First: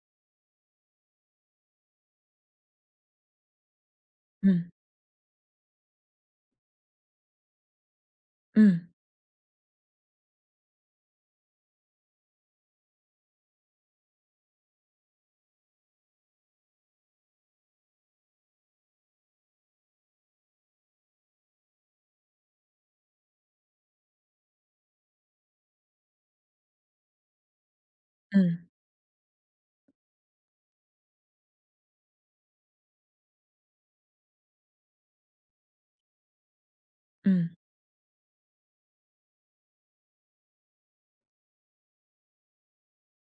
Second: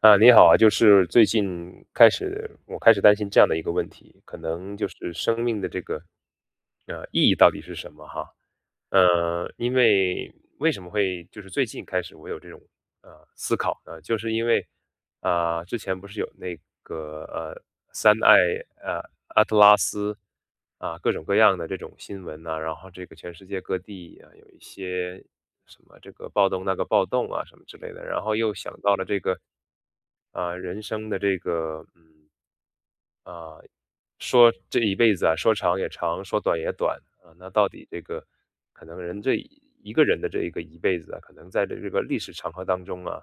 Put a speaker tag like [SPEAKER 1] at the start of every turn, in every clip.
[SPEAKER 1] 啊，你好啊，就是最近开始，我开始担心这样的一个问题，可
[SPEAKER 2] 嗯
[SPEAKER 1] 能就是生命的这个，意义到底是什么哈？
[SPEAKER 2] 嗯
[SPEAKER 1] 因为为什么会就是最近开始我有这种思考呢？就是因为啊、之前不是有那个三爱呃阿特拉斯啊、各种各样的这种新闻呐、然后这个全世界各地啊有一些什么这个暴动那个暴动啊什么之类的，然后又
[SPEAKER 2] 嗯
[SPEAKER 1] 想到了这个，啊、人生的这个，说这一辈子啊，说长也长，说短也短啊，那
[SPEAKER 2] 嗯
[SPEAKER 1] 到底这个可能人这一个人的这一个一辈子啊，可能在这个历史长河当中啊，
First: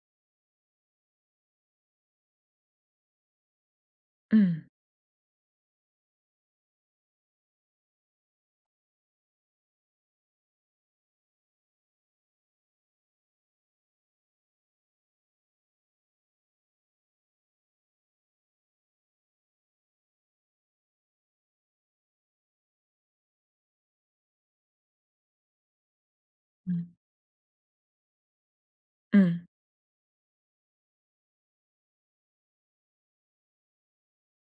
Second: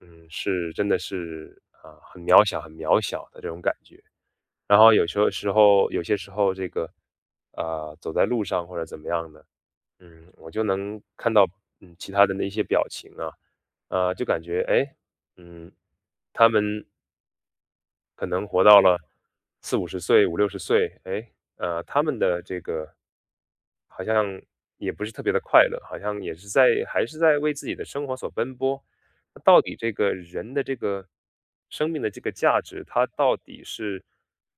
[SPEAKER 1] 是真的是啊、很渺小很渺小的这种感觉。
[SPEAKER 2] 嗯
[SPEAKER 1] 然后有些时候这个，啊、走在路上或者怎么样的，我就能看到，其他人的那些表情啊，就感觉，哎，诶嗯，他们可能活到了4、50岁、5、60岁，哎，他们的这个好像也不是特别的快乐，好像也是在
[SPEAKER 2] 嗯
[SPEAKER 1] 还是在为自己的生活所奔波。那
[SPEAKER 2] 嗯
[SPEAKER 1] 到底这个人的这个生命的这个价值，它到底是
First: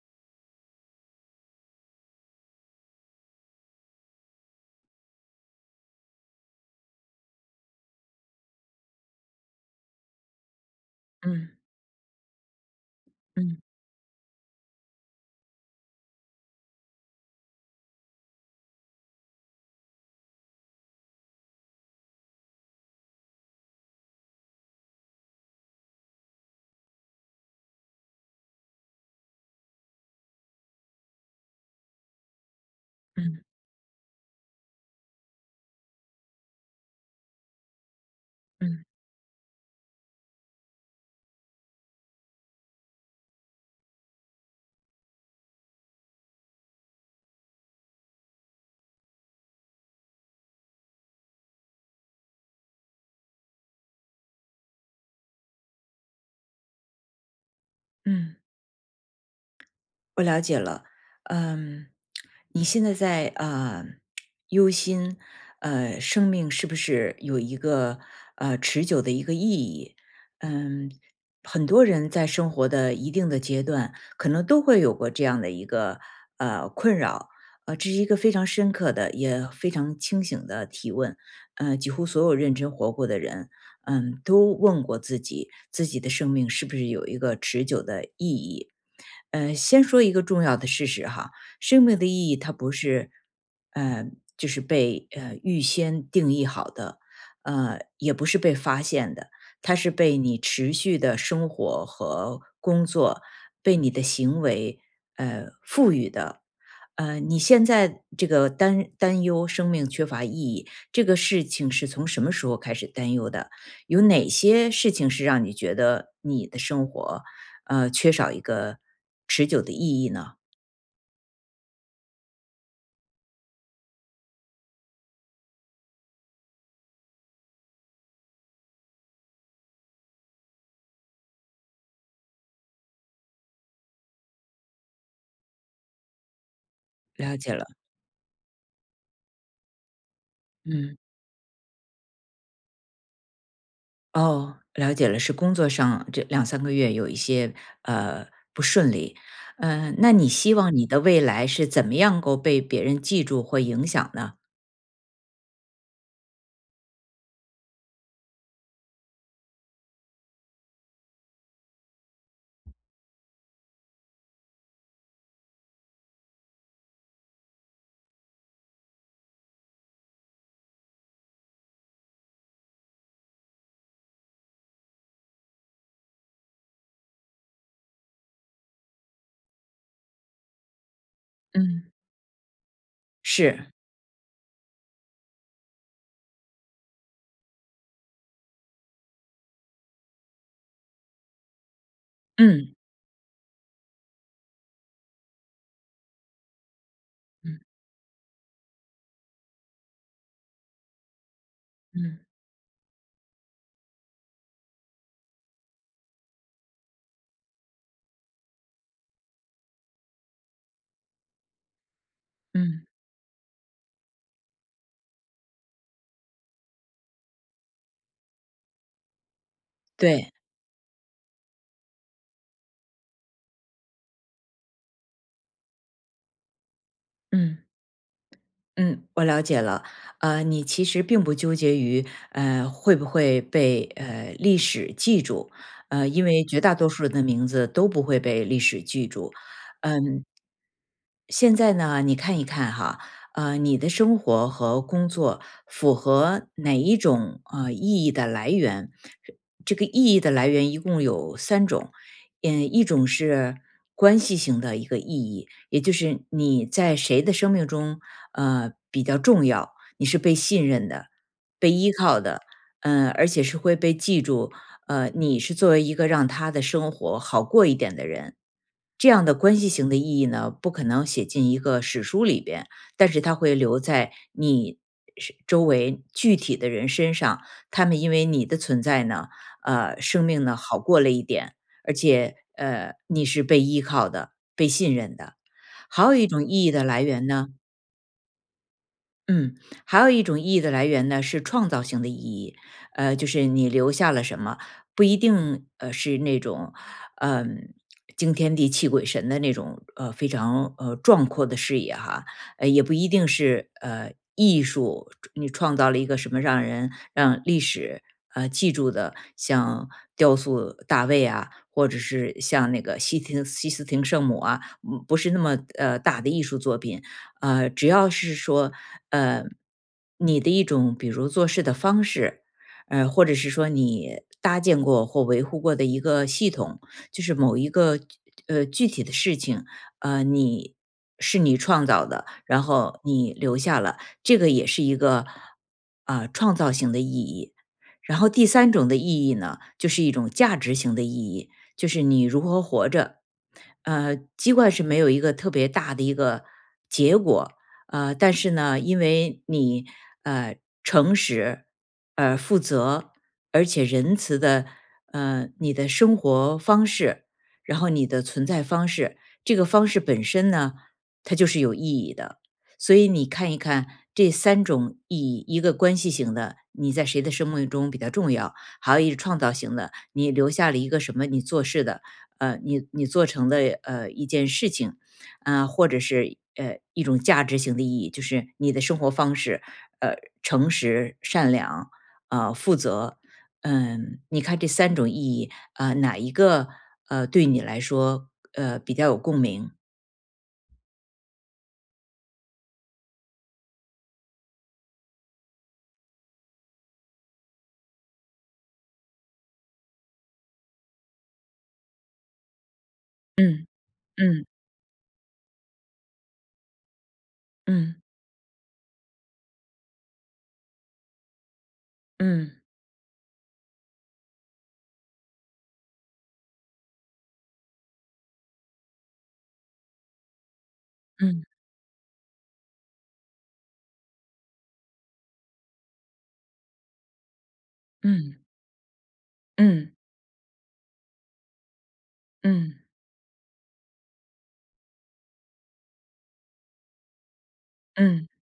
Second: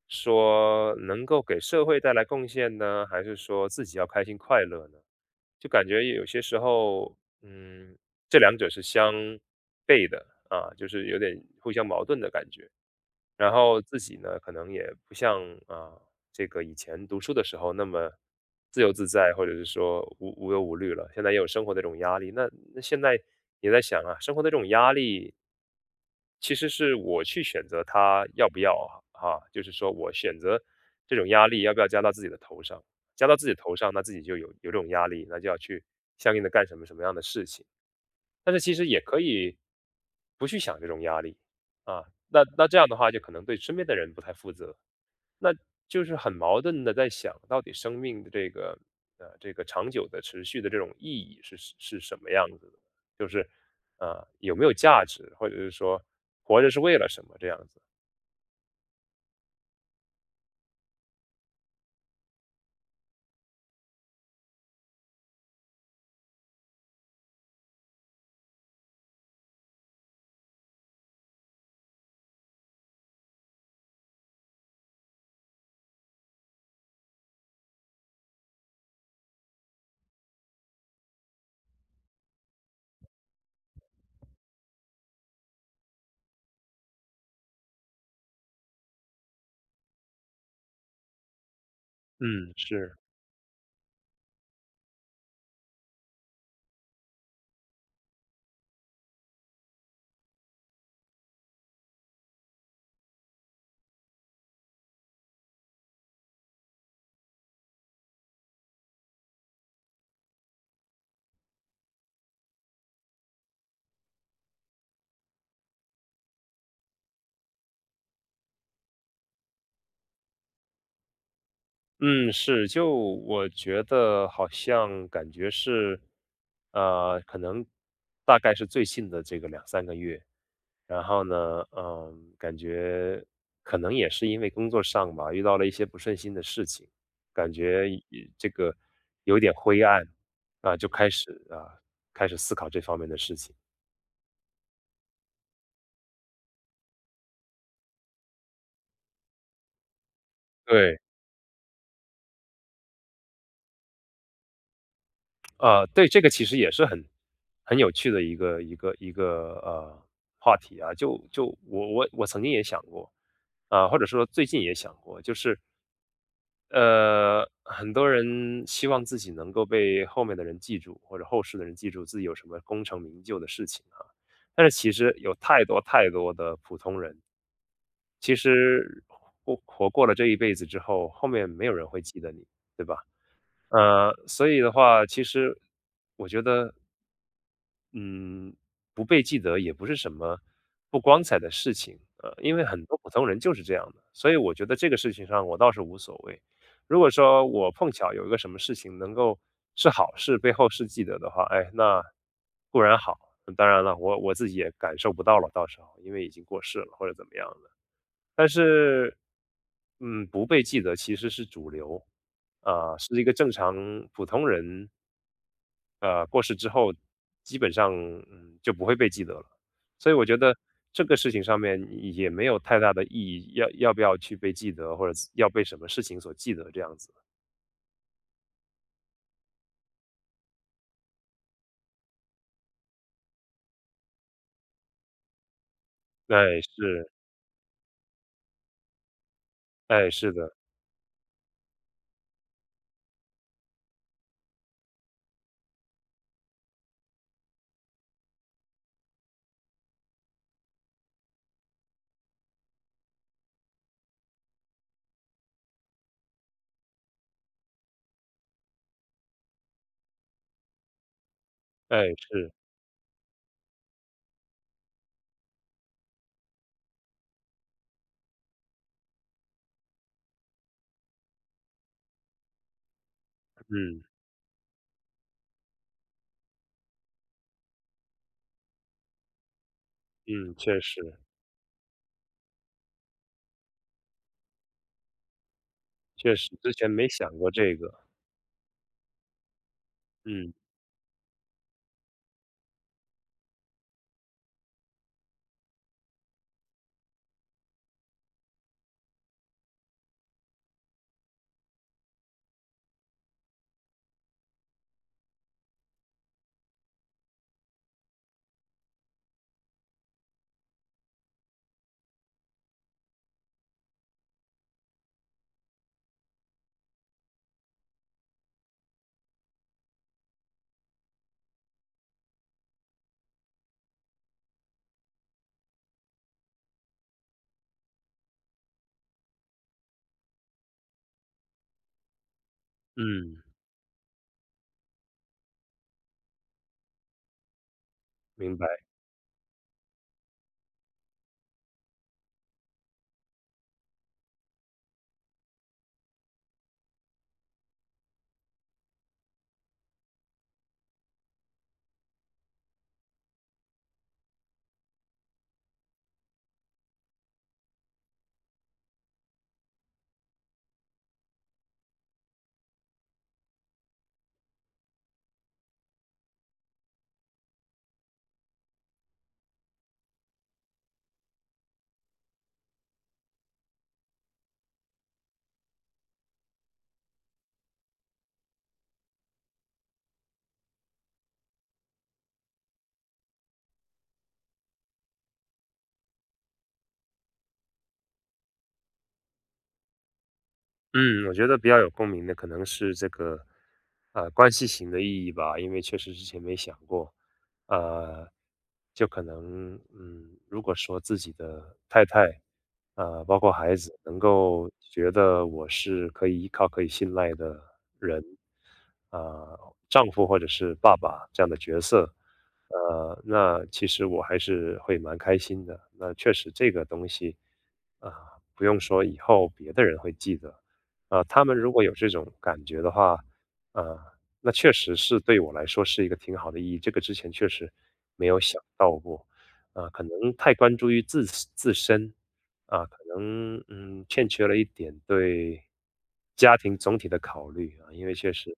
[SPEAKER 1] 说能够给社会带来贡献呢，还是说自己要开心快乐呢？就感觉有些时候，嗯，这两者是相悖的啊，就是有点
[SPEAKER 2] 嗯
[SPEAKER 1] 互相矛盾的感觉。然
[SPEAKER 2] 嗯
[SPEAKER 1] 后自己呢，可能也不像啊、这个以前读书的时候那么自由自在，或者是说无忧无虑了。现在也有生活的这种压力，那现在也在想啊，生活的这种压力其实是我去选择它要不要啊哈，啊就是说我选择这种压力要不要加到自己的头上，加到自
[SPEAKER 2] 嗯
[SPEAKER 1] 己头上，那自己就有这种压力，那就要去相应的干什么什么样的事情。但是其
[SPEAKER 2] 嗯
[SPEAKER 1] 实也可以不去想这种压力啊，那这样的话就可能对身边的人不太负责，那就是很矛盾的在想到底生命的这个长久的持续的这种意义是什么样子的，就是啊有没有价值，或者是说活着是为了什么这样子。
[SPEAKER 2] 嗯，我了解了。嗯，你现在在忧心，生命是不是有一个持久的一个意义？嗯，很多人在生活的一定的阶段，可能都会有过这样的一个困扰。这是一个非常深刻的，也非常清醒的提问。几乎所有认真活过的人，都问过自己，自己的生命是不是有一个持久的意义？先说一个重要的事实哈，生命的意义它
[SPEAKER 1] 嗯，
[SPEAKER 2] 不
[SPEAKER 1] 是，
[SPEAKER 2] 是，呃，就是被预先定义好的，也不是被发现的，它是被你持续的生活和工作，被你的行为赋予的。你现在这个担忧生命缺乏意义，这个事情是从什么时候开始担忧的？有哪些事情是让你觉得你的生活，缺少一个持久的意义呢？
[SPEAKER 1] 嗯，是，就我觉得好像感觉是，可能大概是最近的这个2、3个月，然后呢，感觉可能也是因为工作上吧，遇到了一些不顺心的事情，
[SPEAKER 2] 了解
[SPEAKER 1] 感
[SPEAKER 2] 了。
[SPEAKER 1] 觉这个有点灰暗啊，就
[SPEAKER 2] 嗯，
[SPEAKER 1] 开始啊，开始思考这方面的事情。
[SPEAKER 2] 哦，了解了，是工作上这两三个月有一些呃不顺利。那你希望你
[SPEAKER 1] 对，
[SPEAKER 2] 的未来是怎么样够被别人记住或影响呢？
[SPEAKER 1] 啊，对，这个其实也是很有趣的一个话题啊。就我曾经也想过啊，或者说最近也想过，就是很多人希望自己能够被后面的人记住，或者后世的人记住自己有什么功成名就的事情啊。但是其实有太多太多的普通人，其实活过了这一辈子之后，后面没有人
[SPEAKER 2] 嗯，
[SPEAKER 1] 会记得你，对吧？
[SPEAKER 2] 是，
[SPEAKER 1] 所以的话，其实我觉得嗯，不被记得也不是什么不光彩的事情，因为
[SPEAKER 2] 嗯
[SPEAKER 1] 很多普通人就是这样的，所以我觉得这个事情上我倒是无所谓。如果说
[SPEAKER 2] 嗯
[SPEAKER 1] 我碰巧有一个什么事情能够是好事，被后世记得的话，哎，那
[SPEAKER 2] 嗯
[SPEAKER 1] 固然好，当然了，我自己也感受不到了，到时候因为已经过世了或者怎么样的。但是，不被记得其实是主流，
[SPEAKER 2] 嗯，
[SPEAKER 1] 啊、是一个正常普通人过世之后，基本上，就不会被记得了。所以我
[SPEAKER 2] 对，
[SPEAKER 1] 觉得这个事情上面也没有太大的意义，要要不要去被记得，或者要被什么事情所记得这样子。
[SPEAKER 2] 嗯。嗯，我了解了。你其实并不纠结于会不会被历史记住，因为
[SPEAKER 1] 哎，
[SPEAKER 2] 绝大多数
[SPEAKER 1] 是，
[SPEAKER 2] 人的名字都不会被历史记住。
[SPEAKER 1] 哎，
[SPEAKER 2] 嗯，
[SPEAKER 1] 是的，
[SPEAKER 2] 现在呢，你看一看哈，你的生活和工作符合哪一种意义的来源？这个意义的来源一共有三种。一种是关系型的一个意义，也就是你在谁的生命中比较重要，你是被信任的、被依
[SPEAKER 1] 哎，
[SPEAKER 2] 靠的，
[SPEAKER 1] 是，
[SPEAKER 2] 而且是会被记住。你是作为一个让他的生活好过一点的人，这样的关系型的意义呢，不可能写进一个史书里边，但是它会留
[SPEAKER 1] 嗯，
[SPEAKER 2] 在你是周围具体的人身上。他们因为你的存在呢，生命
[SPEAKER 1] 嗯，
[SPEAKER 2] 呢好
[SPEAKER 1] 确
[SPEAKER 2] 过
[SPEAKER 1] 实，
[SPEAKER 2] 了一点，而且你是被依靠的、被信任的。还有一
[SPEAKER 1] 确
[SPEAKER 2] 种
[SPEAKER 1] 实，
[SPEAKER 2] 意义
[SPEAKER 1] 之
[SPEAKER 2] 的
[SPEAKER 1] 前
[SPEAKER 2] 来
[SPEAKER 1] 没
[SPEAKER 2] 源
[SPEAKER 1] 想
[SPEAKER 2] 呢，
[SPEAKER 1] 过这个，
[SPEAKER 2] 嗯，还有一种
[SPEAKER 1] 嗯，
[SPEAKER 2] 意义的来源呢，是创造性的意义。就是你留下了什么，不一定是那种，嗯、惊天地泣鬼神的那种非常壮阔的视野哈。也不一定是艺术，你创造了一个什么让人让历史记住的，像雕塑大卫啊，或者是像那个西斯廷圣母啊，不是那么大的艺术作品。只要是说，呃，你的一种比如做事的方式，或者是说你搭建过或维护过的一个系统，就是某一个具体的事情，你是你创造的，然后你
[SPEAKER 1] 嗯，
[SPEAKER 2] 留下了，这个也是一个啊、创造性的意义。然后第
[SPEAKER 1] 明
[SPEAKER 2] 三
[SPEAKER 1] 白。
[SPEAKER 2] 种的意义呢，就是一种价值型的意义，就是你如何活着。尽管是没有一个特别大的一个结果，但是呢，因为你呃诚实、负责，而且仁慈的你的生活方式，然后你的存在方式，这个方式本身呢，它就是有意义的。所以你看一看这三种意义，一个关系型的，你在谁的生命中比较重要？还有一是创造型的，你留下了一个什么你做事的，你做成的一件事情，啊、或者是一种价值型的意义，就是你的生活方式，呃，诚实、善良，负责。你看这三种意义，啊，哪一个对你来说比较有共鸣？
[SPEAKER 1] 嗯，我觉得比较有共鸣的可能是这个，关系型的意义吧，因为确实之前没想过，呃，就可能，如果说自己的太太，包括
[SPEAKER 2] 嗯
[SPEAKER 1] 孩子，能
[SPEAKER 2] 嗯
[SPEAKER 1] 够觉得我是可以依靠、可以信赖的
[SPEAKER 2] 嗯
[SPEAKER 1] 人，呃，丈夫或者是爸爸这样的角色，
[SPEAKER 2] 嗯
[SPEAKER 1] 那其实我还是会蛮开心的。那确实这个东西，啊、不用说，以后别的人会记得。他
[SPEAKER 2] 嗯
[SPEAKER 1] 们如果有这种感觉的话，啊，那确实是对我来说是一个挺好的意义。这个之前确实没有
[SPEAKER 2] 嗯
[SPEAKER 1] 想到过，啊，
[SPEAKER 2] 嗯
[SPEAKER 1] 可能太关注于自身，
[SPEAKER 2] 嗯
[SPEAKER 1] 啊、可能欠缺了一点对家庭总体的考虑啊，因为
[SPEAKER 2] 嗯，
[SPEAKER 1] 确实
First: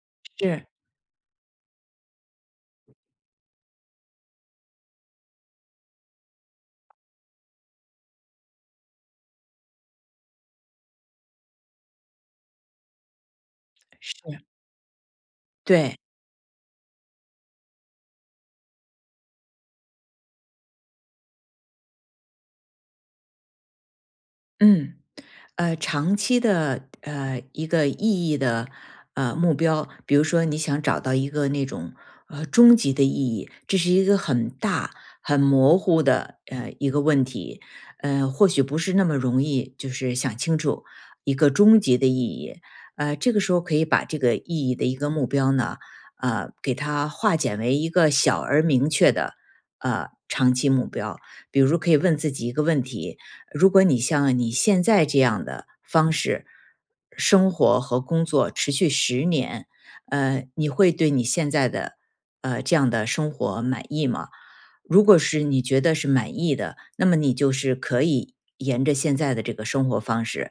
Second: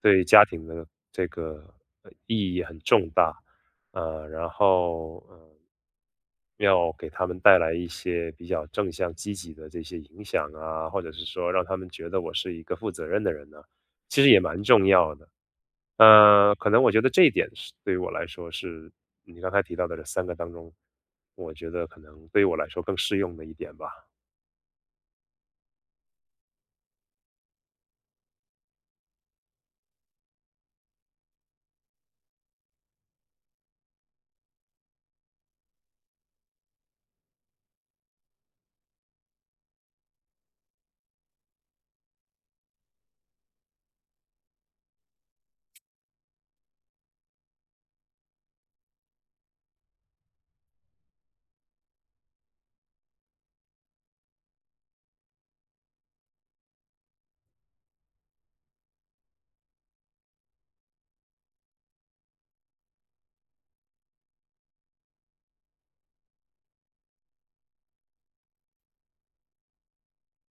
[SPEAKER 1] 对家庭
[SPEAKER 2] 是
[SPEAKER 1] 的这个意义很重大。然后要给他们带来一些比较正向、积极的这些影响啊，或者是说让他们觉得我是一个负责任的人呢、其
[SPEAKER 2] 是，
[SPEAKER 1] 实也蛮重要的。
[SPEAKER 2] 对，
[SPEAKER 1] 可能我觉得这一点是对于我来说是你刚才提到的这三个当中，我觉得可能对于我来说更适用的一点吧。
[SPEAKER 2] 嗯。长期的一个意义的目标，比如说你想找到一个那种终极的意义，这是一个很大、很模糊的一个问题，或许不是那么容易，就是想清楚一个终极的意义。这个时候可以把这个意义的一个目标呢，给它化简为一个小而明确的长期目标。比如可以问自己一个问题，如果你像你现在这样的方式生活和工作持续十年，你会对你现在的这样的生活满意吗？如果是你觉得是满意的，那么你就是可以沿着现在的这个生活方式，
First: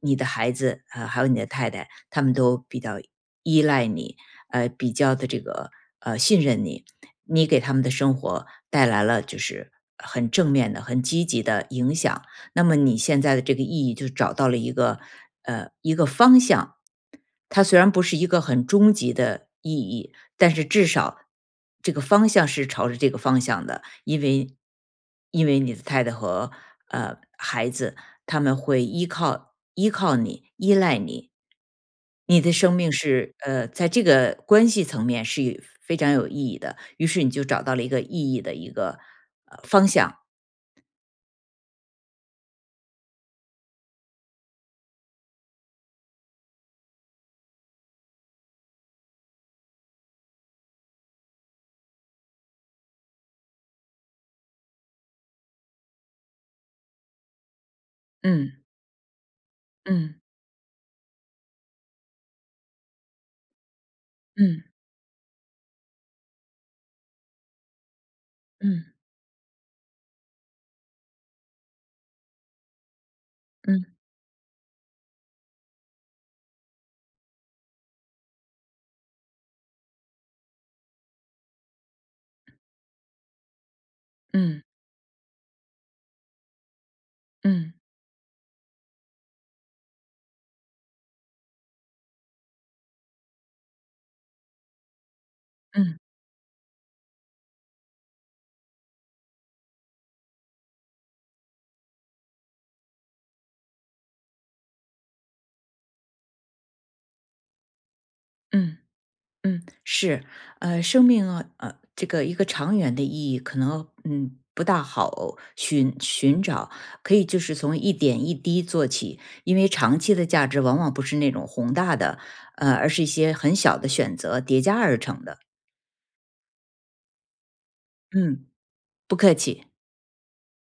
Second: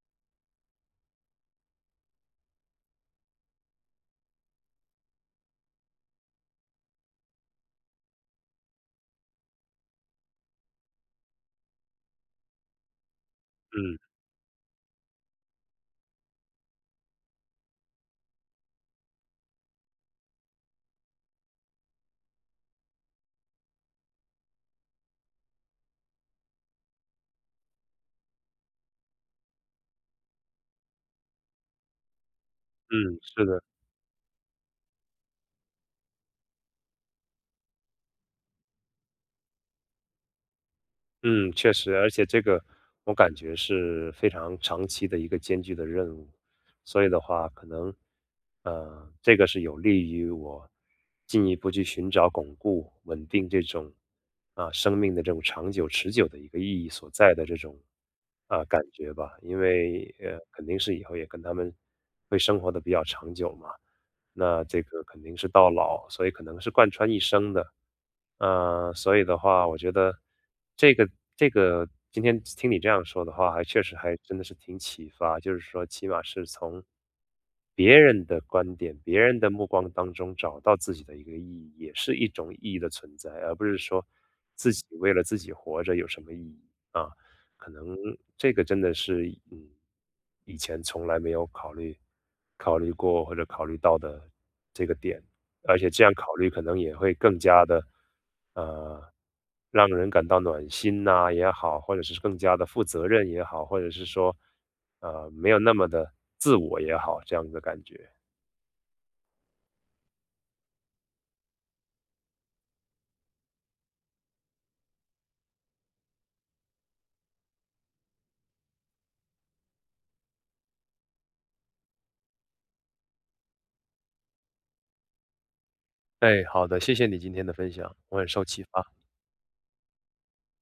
[SPEAKER 2] 你的孩子啊还有你的太太，他们都比较依赖你，比较的这个信任你，你给他们的生活带来了就是很正面的、很积极的影响。那么你现在的这个意义
[SPEAKER 1] 嗯
[SPEAKER 2] 就找到了一个一个方向。它虽然不是一个很终极的意义，但是至少这个方向是朝着这个方向的，因为你的太太和孩子他们会依靠你，依赖你。你的生命
[SPEAKER 1] 嗯，
[SPEAKER 2] 是
[SPEAKER 1] 是的。
[SPEAKER 2] 在这个关系层面是有非常有意义的，于是你就找到了一个意义的一个方向。
[SPEAKER 1] 嗯，确实，而且这个我感觉是非常长期的一个艰巨的任务，所以的话，可能这个是有利于我进一步去寻找巩固、稳定这种啊生命的这种长久、持久的一个意义所在的这种啊
[SPEAKER 2] 嗯
[SPEAKER 1] 感觉吧，因为
[SPEAKER 2] 嗯
[SPEAKER 1] 肯定是以后也跟他们会生活的比较长久嘛，那
[SPEAKER 2] 嗯
[SPEAKER 1] 这个肯定是到老，所以可能是贯穿一生的。
[SPEAKER 2] 嗯
[SPEAKER 1] 所以的话，我觉得这个这个今天听你这样说的话，还确
[SPEAKER 2] 嗯。
[SPEAKER 1] 实还真的是挺启发，就是说起码是从别人的观点、别人的目光当中找到自己的一个意义，也是一种意义的存在，而不是说
[SPEAKER 2] 嗯
[SPEAKER 1] 自己为了自己活着有什么意义啊。可
[SPEAKER 2] 嗯
[SPEAKER 1] 能这个真的是，嗯，以前从来没有考虑过或者考虑到的这个点，而且
[SPEAKER 2] 嗯
[SPEAKER 1] 这样考虑可能也会更加的，呃，让人感到暖心呐也好，或者是更加的负责任也好，或者是说，没有那么的自我也好，这样的感觉。
[SPEAKER 2] 嗯嗯，是，生命啊，这个一个长远的意义可能不大好寻找，可以就是从一点一滴做起，因为长期的价值往往不是那种宏大的，而是一些很小的选择叠加而成的。
[SPEAKER 1] 哎，好的，谢谢你今天的分享，我很受
[SPEAKER 2] 嗯，
[SPEAKER 1] 启发。
[SPEAKER 2] 不客气。